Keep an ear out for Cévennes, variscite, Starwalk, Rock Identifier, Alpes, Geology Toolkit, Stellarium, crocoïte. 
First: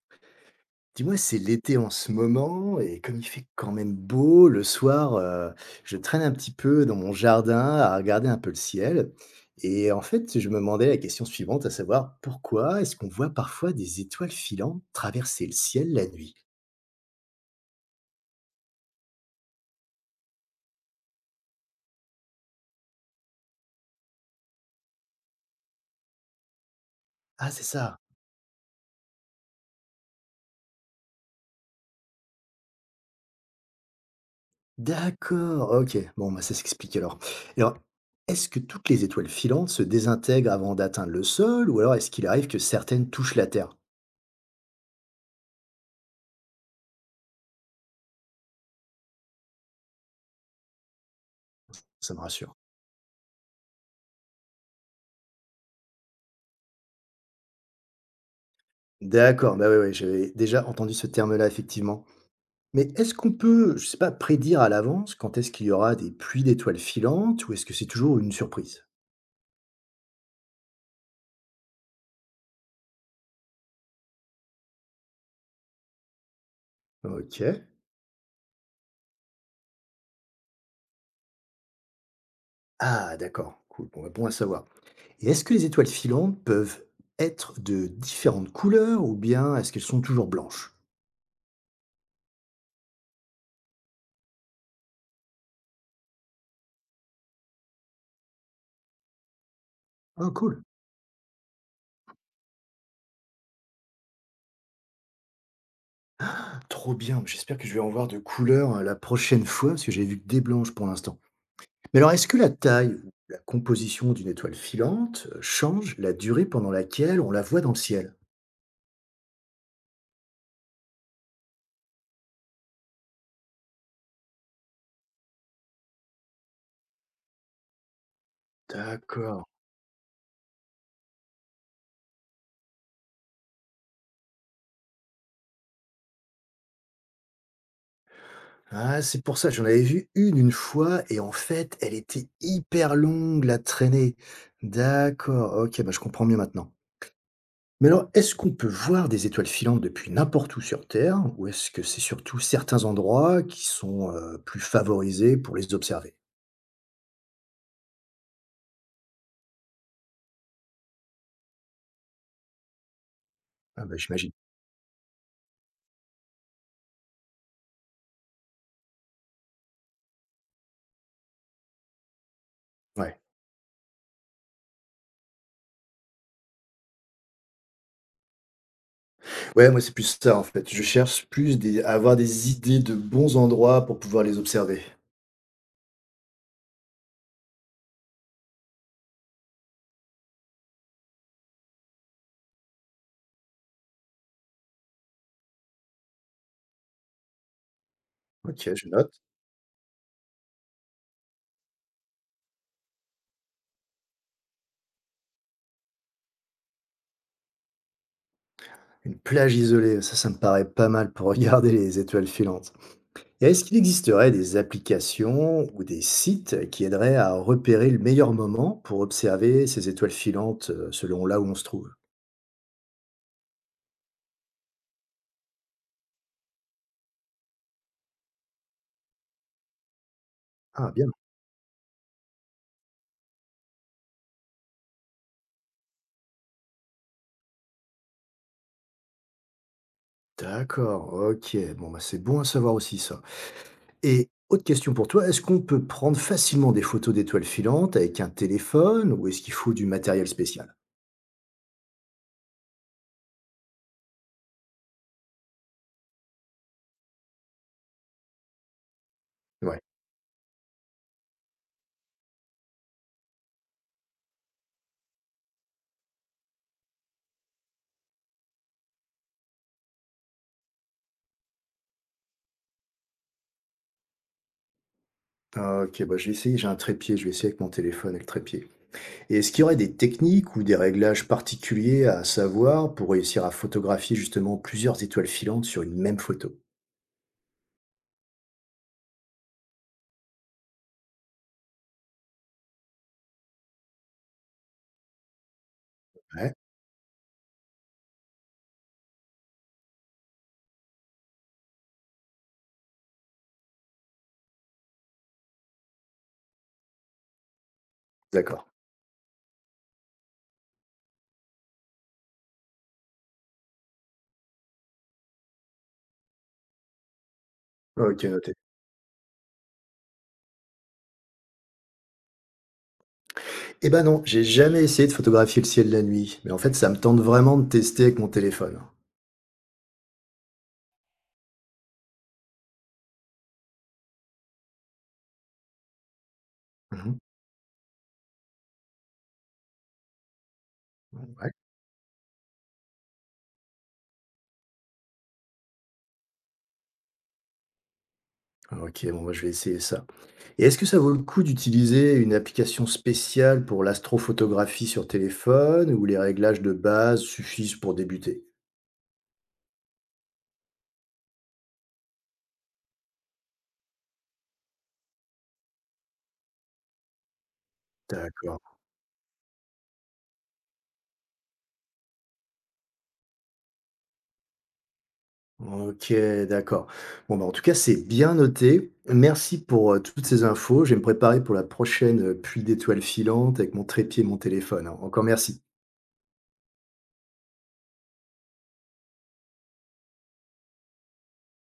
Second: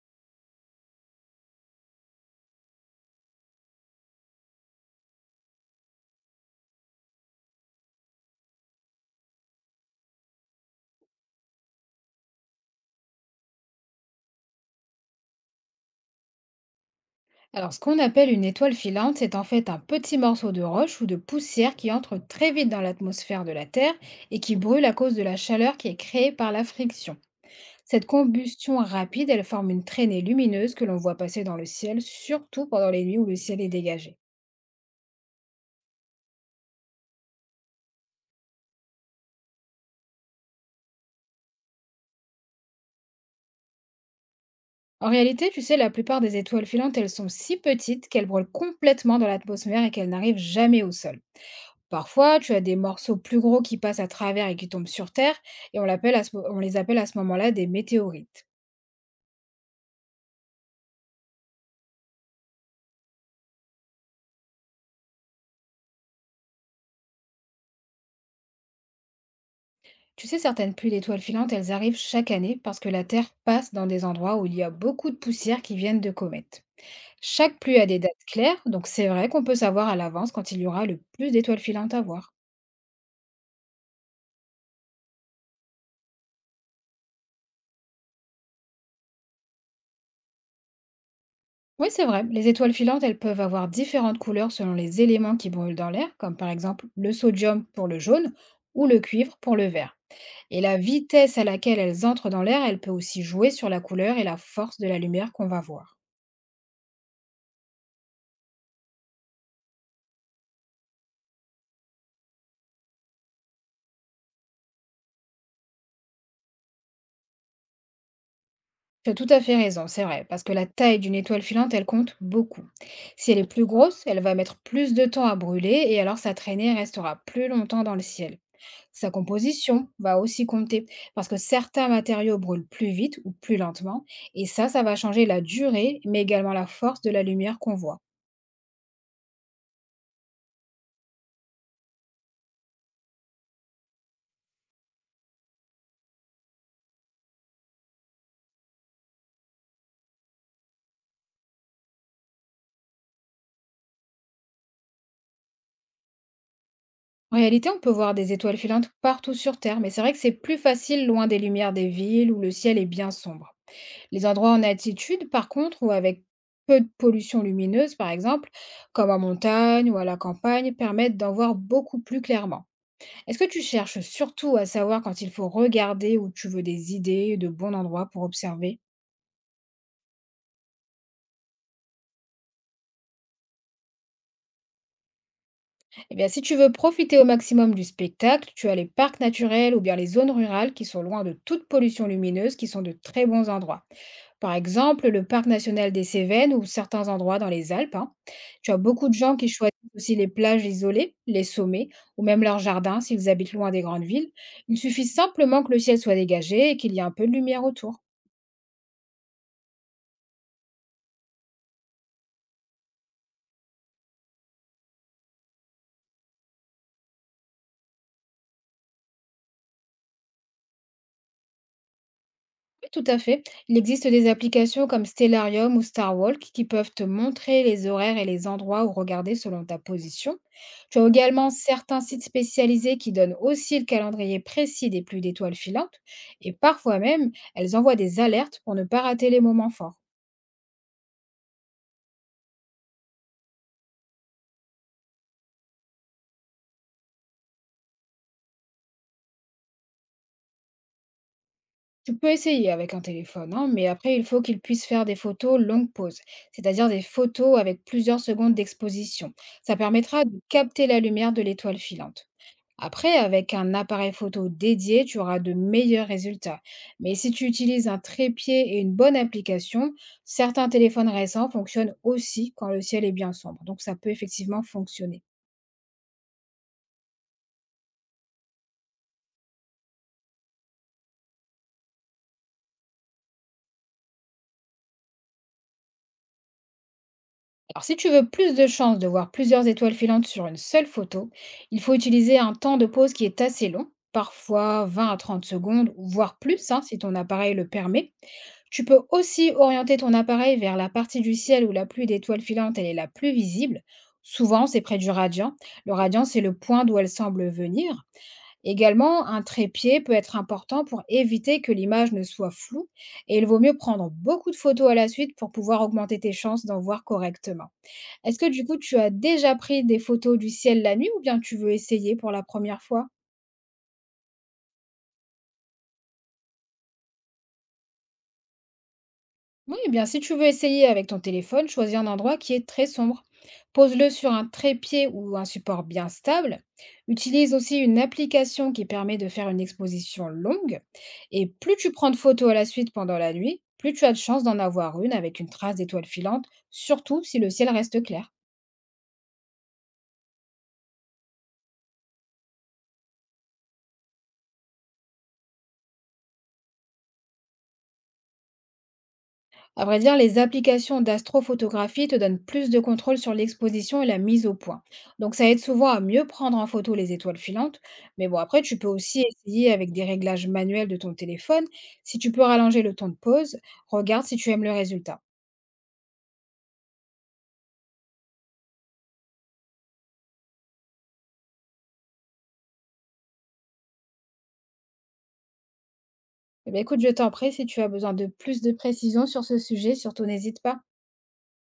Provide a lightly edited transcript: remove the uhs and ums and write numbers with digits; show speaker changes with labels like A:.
A: Dis-moi, c'est l'été en ce moment et comme il fait quand même beau, le soir, je traîne un petit peu dans mon jardin à regarder un peu le ciel et en fait, je me demandais la question suivante, à savoir pourquoi est-ce qu'on voit parfois des étoiles filantes traverser le ciel la nuit?
B: Alors, ce qu'on appelle une étoile filante, c'est en fait un petit morceau de roche ou de poussière qui entre très vite dans l'atmosphère de la Terre et qui brûle à cause de la chaleur qui est créée par la friction.
A: Ah, c'est ça.
B: Cette combustion rapide, elle forme une traînée lumineuse que l'on voit passer dans le ciel, surtout pendant les nuits où le ciel est dégagé.
A: D'accord, OK. Bon, bah, ça s'explique alors. Et alors, est-ce que toutes les étoiles filantes se désintègrent avant d'atteindre le sol ou alors est-ce qu'il arrive que certaines touchent la terre?
B: En réalité, tu sais, la plupart des étoiles filantes, elles sont si petites qu'elles brûlent complètement dans l'atmosphère et qu'elles n'arrivent jamais au sol.
A: Ça me
B: Parfois, tu
A: rassure.
B: as des morceaux plus gros qui passent à travers et qui tombent sur Terre, et on les appelle à ce moment-là des météorites.
A: D'accord, bah, oui, oui, j'avais déjà entendu ce terme-là effectivement. Mais est-ce qu'on peut, je sais pas, prédire à l'avance quand est-ce qu'il y aura des pluies d'étoiles filantes ou est-ce que c'est toujours une surprise?
B: Tu sais, certaines pluies d'étoiles filantes, elles arrivent chaque année parce que la Terre passe dans des endroits où il y a beaucoup de poussière qui viennent de comètes. Chaque
A: OK.
B: pluie a des dates claires, donc c'est vrai qu'on peut savoir à l'avance quand il y aura le plus d'étoiles filantes à voir.
A: Ah d'accord, cool, bon, bah, bon à savoir. Et est-ce que les étoiles filantes peuvent être de différentes couleurs ou bien est-ce qu'elles sont toujours blanches?
B: Oui, c'est vrai. Les étoiles filantes, elles peuvent avoir différentes couleurs selon les éléments qui brûlent dans l'air, comme par exemple le sodium pour le jaune ou le cuivre pour le vert.
A: Ah
B: Et
A: cool,
B: la vitesse à laquelle elles entrent dans l'air, elle peut aussi jouer sur la couleur et la force de la lumière qu'on va voir.
A: trop bien, j'espère que je vais en voir de couleurs, la prochaine fois parce que j'ai vu que des blanches pour l'instant. Mais alors est-ce que la taille ou la composition d'une étoile filante, change la durée pendant laquelle on la voit dans le ciel?
B: Tu as tout à fait raison, c'est vrai, parce que la taille d'une étoile filante, elle compte beaucoup. Si elle est plus grosse, elle va mettre plus de temps à brûler et alors sa traînée restera plus longtemps dans le ciel. Sa
A: D'accord.
B: composition va aussi compter, parce que certains matériaux brûlent plus vite ou plus lentement, et ça va changer la durée, mais également la force de la lumière qu'on voit.
A: Ah, c'est pour ça, j'en avais vu une fois et en fait, elle était hyper longue, la traînée. D'accord, ok, bah, je comprends mieux maintenant. Mais alors, est-ce qu'on peut voir des étoiles filantes depuis n'importe où sur Terre, ou est-ce que c'est surtout certains endroits qui sont plus favorisés pour les observer?
B: En réalité, on peut voir des étoiles filantes partout sur Terre, mais c'est vrai que c'est plus facile loin des lumières des villes où le ciel est bien sombre.
A: Ah bah,
B: Les
A: j'imagine.
B: endroits en altitude, par contre, ou avec peu de pollution lumineuse, par exemple, comme en montagne ou à la campagne, permettent d'en voir beaucoup plus clairement.
A: Ouais.
B: Est-ce que tu cherches surtout à savoir quand il faut regarder ou tu veux des idées de bons endroits pour observer?
A: Ouais, moi c'est plus ça en fait. Je cherche plus des... à avoir des idées de bons endroits pour pouvoir les observer.
B: Eh bien, si tu veux profiter au maximum du spectacle, tu as les parcs naturels ou bien les zones rurales qui sont loin de toute pollution lumineuse, qui sont de très bons endroits. Par exemple, le parc national des Cévennes ou certains endroits dans les Alpes, hein.
A: Ok,
B: Tu as
A: je
B: beaucoup de
A: note.
B: gens qui choisissent aussi les plages isolées, les sommets ou même leurs jardins s'ils habitent loin des grandes villes. Il suffit simplement que le ciel soit dégagé et qu'il y ait un peu de lumière autour.
A: Une plage isolée, ça me paraît pas mal pour regarder les étoiles filantes. Et est-ce qu'il existerait des applications ou des sites qui aideraient à repérer le meilleur moment pour observer ces étoiles filantes selon là où on se trouve?
B: Tout à fait. Il existe des applications comme Stellarium ou Starwalk qui peuvent te montrer les horaires et les endroits où regarder selon ta position.
A: Ah
B: Tu as
A: bien,
B: également certains sites spécialisés qui donnent aussi le calendrier précis des pluies d'étoiles filantes et parfois même, elles envoient des alertes pour ne pas rater les moments forts.
A: d'accord, ok, bon bah c'est bon à savoir aussi ça. Et autre question pour toi, est-ce qu'on peut prendre facilement des photos d'étoiles filantes avec un téléphone ou est-ce qu'il faut du matériel spécial?
B: Tu peux essayer avec un téléphone, hein, mais après, il faut qu'il puisse faire des photos longue pause, c'est-à-dire des photos avec plusieurs secondes d'exposition. Ça
A: Ouais.
B: permettra de capter la lumière de l'étoile filante. Après, avec un appareil photo dédié, tu auras de meilleurs résultats. Mais si tu utilises un trépied et une bonne application, certains téléphones récents fonctionnent aussi quand le ciel est bien sombre. Donc ça peut effectivement fonctionner.
A: Ah, Ok, bah je vais essayer, j'ai un trépied, je vais essayer avec mon téléphone et le trépied. Et est-ce qu'il y aurait des techniques ou des réglages particuliers à savoir pour réussir à photographier justement plusieurs étoiles filantes sur une même photo?
B: Alors si tu veux plus de chances de voir plusieurs étoiles filantes sur une seule photo, il faut utiliser un temps de pause qui est assez long, parfois 20 à 30 secondes, voire
A: Ouais,
B: plus hein, si ton appareil le permet. Tu peux aussi orienter ton appareil vers la partie du ciel où la pluie d'étoiles filantes elle est la plus visible. Souvent, c'est près du radian. Le radian, c'est le point d'où elle semble venir.
A: d'accord.
B: Également, un trépied peut être important pour éviter que l'image ne soit floue et il vaut mieux prendre beaucoup de photos à la suite pour pouvoir augmenter tes chances d'en voir correctement.
A: OK,
B: Est-ce que
A: noté.
B: du coup, tu as déjà pris des photos du ciel la nuit ou bien tu veux essayer pour la première fois?
A: Eh ben non, j'ai jamais essayé de photographier le ciel la nuit, mais en fait, ça me tente vraiment de tester avec mon téléphone.
B: Oui, eh bien, si tu veux essayer avec ton téléphone, choisis un endroit qui est très sombre. Pose-le sur un trépied ou un support bien stable.
A: Mmh.
B: Utilise aussi une application qui permet de faire une exposition longue. Et
A: Ouais.
B: plus tu prends de photos à la suite pendant la nuit, plus tu as de chances d'en avoir une avec une trace d'étoile filante, surtout si le ciel reste clair.
A: OK, bon, bah, je vais essayer ça. Et est-ce que ça vaut le coup d'utiliser une application spéciale pour l'astrophotographie sur téléphone ou les réglages de base suffisent pour débuter?
B: À vrai dire, les applications d'astrophotographie te donnent plus de contrôle sur l'exposition et la mise au point. Donc ça aide souvent à mieux prendre en photo les étoiles filantes. Mais bon,
A: D'accord.
B: après, tu peux aussi essayer avec des réglages manuels de ton téléphone. Si tu peux rallonger le temps de pause, regarde si tu aimes le résultat.
A: OK, d'accord. Bon, bah, en tout cas, c'est bien noté. Merci pour, toutes ces infos. Je vais me préparer pour la prochaine, pluie d'étoiles filantes avec mon trépied et mon téléphone, hein. Encore merci.
B: Eh bien, écoute, je t'en prie, si tu as besoin de plus de précisions sur ce sujet, surtout n'hésite pas.